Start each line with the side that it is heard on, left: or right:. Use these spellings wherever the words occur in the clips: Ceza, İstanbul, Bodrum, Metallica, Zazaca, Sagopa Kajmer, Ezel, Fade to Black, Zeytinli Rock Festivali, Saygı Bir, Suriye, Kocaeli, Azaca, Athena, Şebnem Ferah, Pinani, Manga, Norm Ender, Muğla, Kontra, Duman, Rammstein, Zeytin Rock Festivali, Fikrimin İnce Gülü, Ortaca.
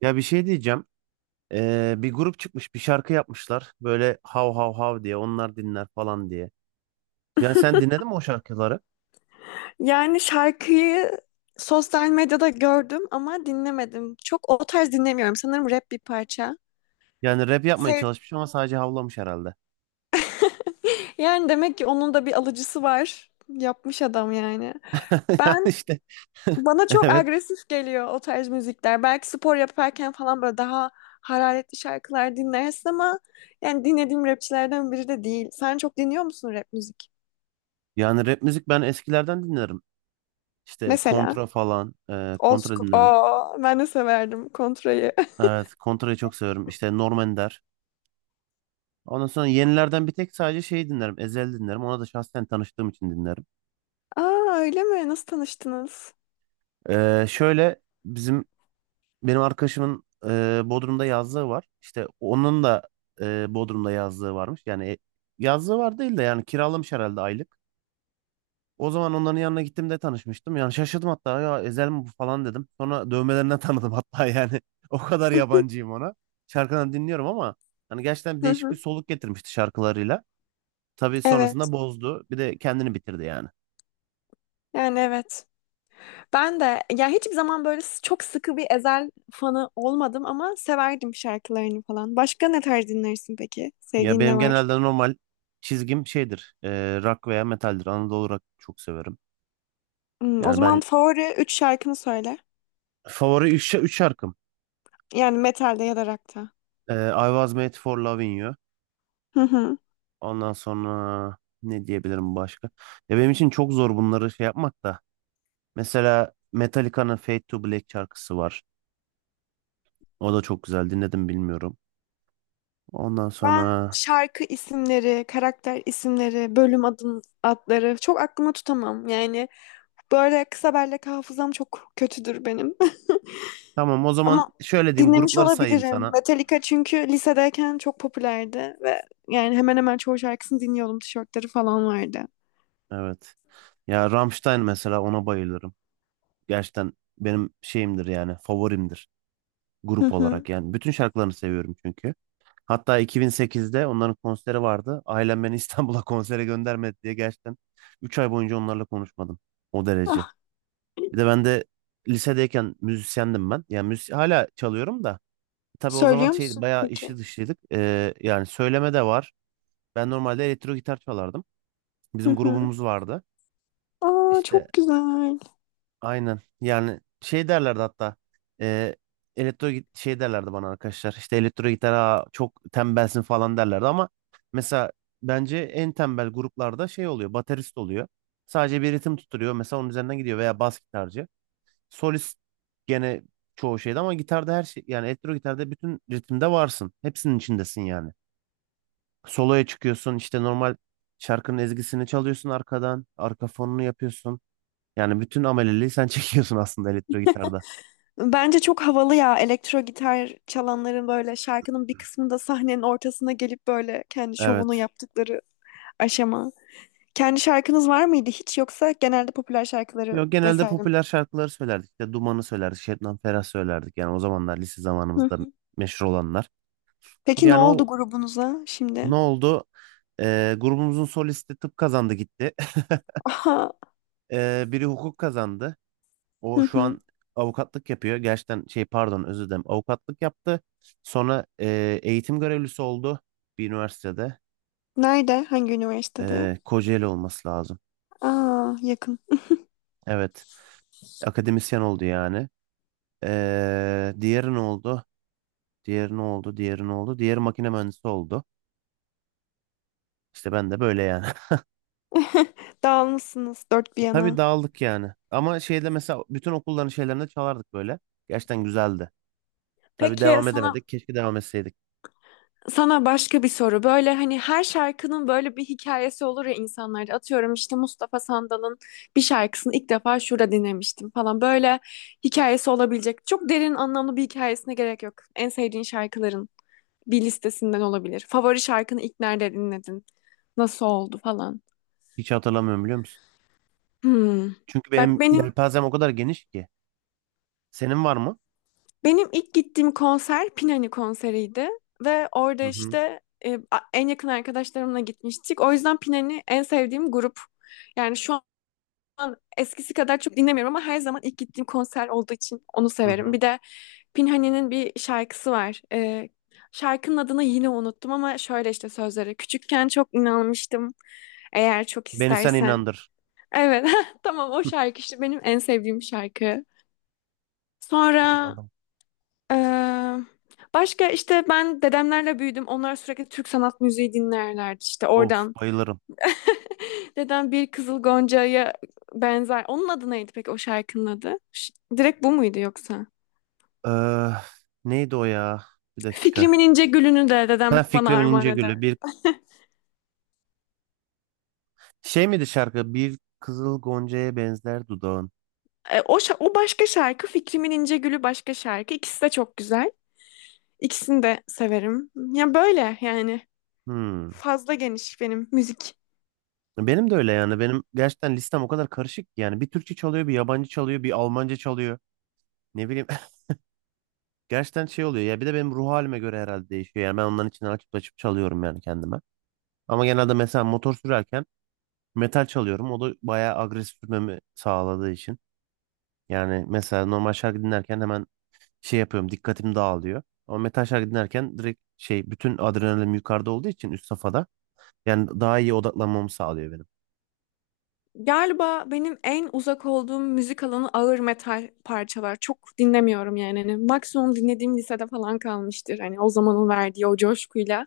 right: Ya bir şey diyeceğim. Bir grup çıkmış, bir şarkı yapmışlar. Böyle hav hav hav diye, onlar dinler falan diye. Yani sen dinledin mi o şarkıları?
left: Yani şarkıyı sosyal medyada gördüm ama dinlemedim. Çok o tarz dinlemiyorum. Sanırım rap bir parça.
right: Yani rap yapmaya
left: Sev-
right: çalışmış ama sadece havlamış herhalde.
left: Yani demek ki onun da bir alıcısı var. Yapmış adam yani.
right: Yani
left: Ben
right: işte.
left: bana çok
right: Evet.
left: agresif geliyor o tarz müzikler. Belki spor yaparken falan böyle daha hararetli şarkılar dinlersin ama yani dinlediğim rapçilerden biri de değil. Sen çok dinliyor musun rap müzik?
right: Yani rap müzik ben eskilerden dinlerim. İşte
left: Mesela
right: Kontra falan,
left: Old
right: Kontra
left: School.
right: dinlerim.
left: Aa, ben de severdim Kontra'yı.
right: Evet, Kontra'yı çok severim. İşte Norm Ender. Ondan sonra yenilerden bir tek sadece şey dinlerim. Ezel dinlerim. Ona da şahsen tanıştığım için dinlerim.
left: Aa öyle mi? Nasıl tanıştınız?
right: Şöyle benim arkadaşımın, Bodrum'da yazlığı var. İşte onun da, Bodrum'da yazlığı varmış. Yani yazlığı var değil de yani kiralamış herhalde aylık. O zaman onların yanına gittim de tanışmıştım. Yani şaşırdım hatta, ya Ezel mi bu falan dedim. Sonra dövmelerinden tanıdım hatta yani. O kadar yabancıyım ona. Şarkılarını dinliyorum ama hani gerçekten
left: Hı
right: değişik bir
left: hı.
right: soluk getirmişti şarkılarıyla. Tabii
left: Evet.
right: sonrasında bozdu. Bir de kendini bitirdi yani.
left: Yani evet. Ben de ya hiçbir zaman böyle s- çok sıkı bir Ezel fanı olmadım ama severdim şarkılarını falan. Başka ne tarz dinlersin peki?
right: Ya
left: Sevdiğin ne
right: benim
left: var?
right: genelde normal çizgim şeydir. Rock veya metaldir. Anadolu rock çok severim.
left: Hmm, o
right: Yani
left: zaman
right: ben.
left: favori 3 şarkını söyle.
right: Favori üç şarkım.
left: Yani metalde ya da rock'ta.
right: I Was Made for Loving You.
left: Hı hı.
right: Ondan sonra ne diyebilirim başka? Ya benim için çok zor bunları şey yapmak da. Mesela Metallica'nın Fade to Black şarkısı var. O da çok güzel. Dinledim bilmiyorum. Ondan
left: Ben
right: sonra,
left: şarkı isimleri, karakter isimleri, bölüm adları çok aklıma tutamam. Yani böyle kısa bellek hafızam çok kötüdür benim.
right: tamam o zaman
left: Ama
right: şöyle diyeyim,
left: dinlemiş
right: grupları sayayım
left: olabilirim.
right: sana.
left: Metallica çünkü lisedeyken çok popülerdi ve yani hemen hemen çoğu şarkısını dinliyordum. Tişörtleri falan vardı.
right: Evet. Ya Rammstein mesela, ona bayılırım. Gerçekten benim şeyimdir yani, favorimdir grup
left: Hı hı.
right: olarak yani. Bütün şarkılarını seviyorum çünkü. Hatta 2008'de onların konseri vardı. Ailem beni İstanbul'a konsere göndermedi diye gerçekten 3 ay boyunca onlarla konuşmadım. O derece.
left: Ah,
right: Bir de ben de lisedeyken müzisyendim ben. Yani hala çalıyorum da. Tabii o zaman
left: söylüyor
right: şey,
left: musun
right: bayağı
left: peki?
right: işli dışlıydık. Yani söyleme de var. Ben normalde elektro gitar çalardım.
left: Hı
right: Bizim
left: hı.
right: grubumuz vardı.
left: Aa
right: İşte.
left: çok güzel.
right: Aynen. Yani şey derlerdi hatta. E, Şey derlerdi bana arkadaşlar. İşte elektro gitar, "Aa, çok tembelsin" falan derlerdi ama mesela bence en tembel gruplarda şey oluyor. Baterist oluyor. Sadece bir ritim tutturuyor. Mesela onun üzerinden gidiyor veya bas gitarcı. Solist gene çoğu şeyde, ama gitarda her şey, yani elektro gitarda bütün ritimde varsın. Hepsinin içindesin yani. Soloya çıkıyorsun, işte normal şarkının ezgisini çalıyorsun arkadan. Arka fonunu yapıyorsun. Yani bütün ameleliği sen çekiyorsun aslında elektro gitarda.
left: Bence çok havalı ya, elektro gitar çalanların böyle şarkının bir kısmında sahnenin ortasına gelip böyle kendi şovunu
right: Evet.
left: yaptıkları aşama. Kendi şarkınız var mıydı hiç, yoksa genelde popüler şarkıları
right: Yok, genelde
left: vesaire mi?
right: popüler şarkıları söylerdik. İşte Duman'ı söylerdik. Şebnem Ferah söylerdik. Yani o zamanlar, lise
left: Hı
right: zamanımızda
left: hı.
right: meşhur olanlar.
left: Peki ne
right: Yani
left: oldu
right: o,
left: grubunuza
right: ne
left: şimdi?
right: oldu? Grubumuzun solisti tıp kazandı gitti.
left: Aha.
right: Biri hukuk kazandı.
left: Hı
right: O şu
left: hı.
right: an avukatlık yapıyor. Gerçekten şey, pardon, özür dilerim. Avukatlık yaptı. Sonra eğitim görevlisi oldu bir üniversitede.
left: Nerede? Hangi üniversitede?
right: Kocaeli olması lazım.
left: Aa, yakın.
right: Evet. Akademisyen oldu yani. Diğeri ne oldu? Diğeri ne oldu? Diğeri ne oldu? Diğeri makine mühendisi oldu. İşte ben de böyle yani.
left: Dağılmışsınız dört bir
right: Tabii
left: yana.
right: dağıldık yani. Ama şeyde mesela, bütün okulların şeylerinde çalardık böyle. Gerçekten güzeldi. Tabii
left: Peki
right: devam
left: sana
right: edemedik. Keşke devam etseydik.
left: sana başka bir soru. Böyle hani her şarkının böyle bir hikayesi olur ya insanlarda. Atıyorum, işte Mustafa Sandal'ın bir şarkısını ilk defa şurada dinlemiştim falan. Böyle hikayesi olabilecek. Çok derin anlamlı bir hikayesine gerek yok. En sevdiğin şarkıların bir listesinden olabilir. Favori şarkını ilk nerede dinledin? Nasıl oldu falan.
right: Hiç hatırlamıyorum, biliyor musun?
left: Hmm.
right: Çünkü
left: Bak
right: benim
left: benim
right: yelpazem o kadar geniş ki. Senin var mı?
left: benim ilk gittiğim konser Pinani konseriydi ve orada
right: Hı hı.
left: işte a- en yakın arkadaşlarımla gitmiştik. O yüzden Pinani en sevdiğim grup. Yani şu an eskisi kadar çok dinlemiyorum ama her zaman ilk gittiğim konser olduğu için onu
right: Hı
left: severim.
right: hı.
left: Bir de Pinhani'nin bir şarkısı var. Şarkının adını yine unuttum ama şöyle işte sözleri. Küçükken çok inanmıştım. Eğer çok
right: Beni sen
left: istersen.
right: inandır.
left: Evet, tamam, o şarkı işte benim en sevdiğim şarkı. Sonra
right: Anladım.
left: Ee, başka işte, ben dedemlerle büyüdüm. Onlar sürekli Türk sanat müziği dinlerlerdi, işte
right: Of,
left: oradan.
right: bayılırım.
left: Dedem bir Kızıl Gonca'ya benzer. Onun adı neydi peki, o şarkının adı? Ş- direkt bu muydu yoksa?
right: Ee, Neydi o ya? Bir dakika.
left: Fikrimin İnce Gülü'nü de
right: Ha,
left: dedem bana
right: Fikrimin
left: armağan
right: İnce Gülü.
left: eder.
right: Şey miydi şarkı? Bir kızıl goncaya benzer dudağın.
left: E, o, şa- o başka şarkı, Fikrimin İnce Gülü başka şarkı. İkisi de çok güzel. İkisini de severim. Ya böyle yani.
right: Hmm.
left: Fazla geniş benim müzik.
right: Benim de öyle yani. Benim gerçekten listem o kadar karışık ki yani. Bir Türkçe çalıyor, bir yabancı çalıyor, bir Almanca çalıyor. Ne bileyim. Gerçekten şey oluyor ya. Bir de benim ruh halime göre herhalde değişiyor. Yani ben onların içine açıp açıp çalıyorum yani, kendime. Ama genelde mesela motor sürerken metal çalıyorum. O da bayağı agresif sürmemi sağladığı için. Yani mesela normal şarkı dinlerken hemen şey yapıyorum, dikkatim dağılıyor. Ama metal şarkı dinlerken direkt şey, bütün adrenalin yukarıda olduğu için, üst safhada. Yani daha iyi odaklanmamı sağlıyor benim.
left: Galiba benim en uzak olduğum müzik alanı ağır metal parçalar. Çok dinlemiyorum yani. Hani maksimum dinlediğim lisede falan kalmıştır. Hani o zamanın verdiği o coşkuyla.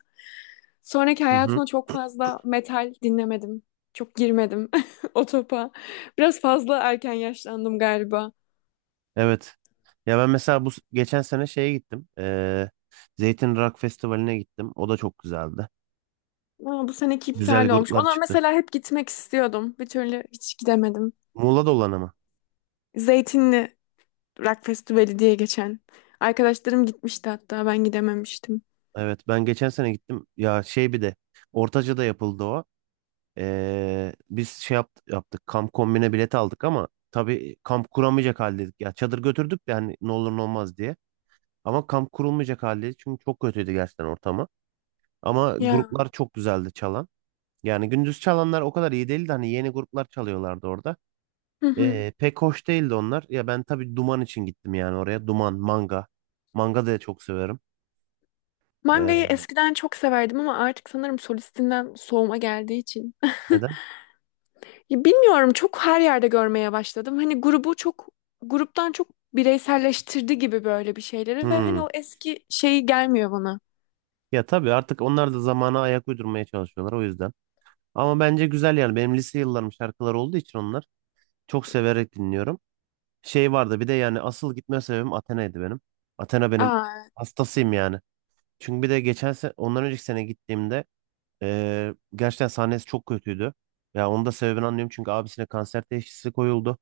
left: Sonraki
right: Hı hı.
left: hayatımda çok fazla metal dinlemedim. Çok girmedim o topa. Biraz fazla erken yaşlandım galiba.
right: Evet. Ya ben mesela geçen sene şeye gittim. Zeytin Rock Festivali'ne gittim. O da çok güzeldi.
left: Ama bu seneki
right: Güzel
left: iptal olmuş.
right: gruplar
left: Ona
right: çıktı.
left: mesela hep gitmek istiyordum. Bir türlü hiç gidemedim.
right: Muğla'da olan ama.
left: Zeytinli Rock Festivali diye geçen. Arkadaşlarım gitmişti hatta, ben gidememiştim.
right: Evet, ben geçen sene gittim. Ya şey, bir de Ortaca'da yapıldı o. Biz şey yaptık. Kamp kombine bilet aldık ama tabii kamp kuramayacak haldeydik. Ya çadır götürdük de, hani ne olur ne olmaz diye. Ama kamp kurulmayacak haldeydik. Çünkü çok kötüydü gerçekten ortamı. Ama
left: Ya.
right: gruplar çok güzeldi çalan. Yani gündüz çalanlar o kadar iyi değildi. Hani yeni gruplar çalıyorlardı orada. Pek hoş değildi onlar. Ya ben tabii Duman için gittim yani oraya. Duman, Manga. Manga da çok severim.
left: Mangayı
right: Ee,
left: eskiden çok severdim ama artık sanırım solistinden soğuma geldiği için.
right: Neden?
left: Ya bilmiyorum, çok her yerde görmeye başladım. Hani grubu çok, gruptan çok, bireyselleştirdi gibi böyle bir şeyleri ve
right: Hmm.
left: hani o eski şeyi gelmiyor bana.
right: Ya tabii artık onlar da zamana ayak uydurmaya çalışıyorlar, o yüzden. Ama bence güzel yani. Benim lise yıllarım şarkıları olduğu için onlar çok severek dinliyorum. Şey vardı bir de, yani asıl gitme sebebim Athena'ydı benim. Athena, benim
left: Aa,
right: hastasıyım yani. Çünkü bir de geçen sene, ondan önceki sene gittiğimde gerçekten sahnesi çok kötüydü. Ya onun da sebebini anlıyorum çünkü abisine kanser teşhisi koyuldu.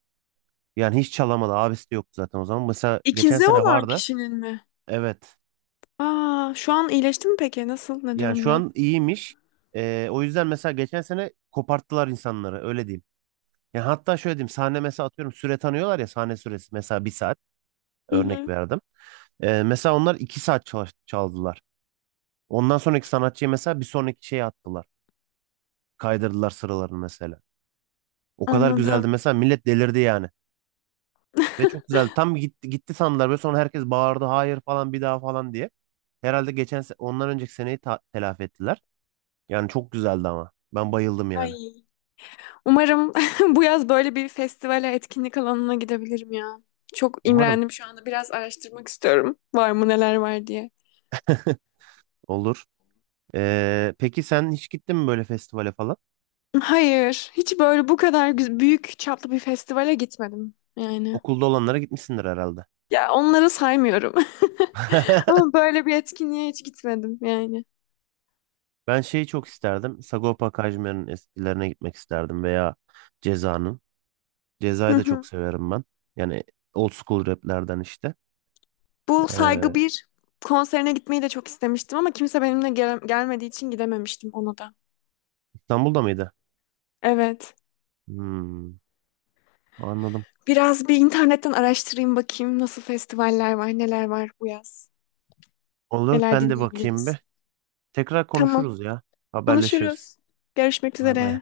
right: Yani hiç çalamadı. Abisi de yoktu zaten o zaman. Mesela geçen
left: ikizi
right: sene
left: olan
right: vardı.
left: kişinin mi?
right: Evet.
left: Aa, şu an iyileşti mi peki? Nasıl? Ne
right: Yani şu
left: durumda?
right: an iyiymiş. O yüzden mesela geçen sene koparttılar insanları, öyle diyeyim. Yani hatta şöyle diyeyim, sahne mesela atıyorum süre tanıyorlar ya, sahne süresi mesela bir saat,
left: Hı
right: örnek
left: hı.
right: verdim. Mesela onlar 2 saat çaldılar. Ondan sonraki sanatçıyı mesela bir sonraki şeye attılar. Kaydırdılar sıralarını mesela. O kadar güzeldi
left: Anladım.
right: mesela, millet delirdi yani. Ve çok güzeldi. Tam gitti, gitti sandılar. Ve sonra herkes bağırdı, "Hayır falan, bir daha" falan diye. Herhalde ondan önceki seneyi telafi ettiler. Yani çok güzeldi ama. Ben bayıldım yani.
left: Ay. Umarım bu yaz böyle bir festivale, etkinlik alanına gidebilirim ya. Çok
right: Umarım
left: imrendim şu anda. Biraz araştırmak istiyorum. Var mı, neler var diye.
right: olur. Peki sen hiç gittin mi böyle festivale falan?
left: Hayır, hiç böyle bu kadar güz- büyük çaplı bir festivale gitmedim yani.
right: Okulda olanlara gitmişsindir herhalde.
left: Ya onları saymıyorum. Ama böyle bir etkinliğe hiç gitmedim yani.
right: Ben şeyi çok isterdim. Sagopa Kajmer'in eskilerine gitmek isterdim, veya Ceza'nın.
left: Hı
right: Ceza'yı da çok
left: hı.
right: severim ben. Yani old school raplerden işte.
left: Bu
right: Ee,
left: Saygı Bir konserine gitmeyi de çok istemiştim ama kimse benimle gel- gelmediği için gidememiştim ona da.
right: İstanbul'da mıydı?
left: Evet.
right: Hmm, anladım.
left: Biraz bir internetten araştırayım, bakayım nasıl festivaller var, neler var bu yaz.
right: Olur,
left: Neler
right: ben de bakayım
left: dinleyebiliriz?
right: bir. Tekrar
left: Tamam.
right: konuşuruz ya. Haberleşiriz.
left: Konuşuruz. Görüşmek
right: Bay bay.
left: üzere.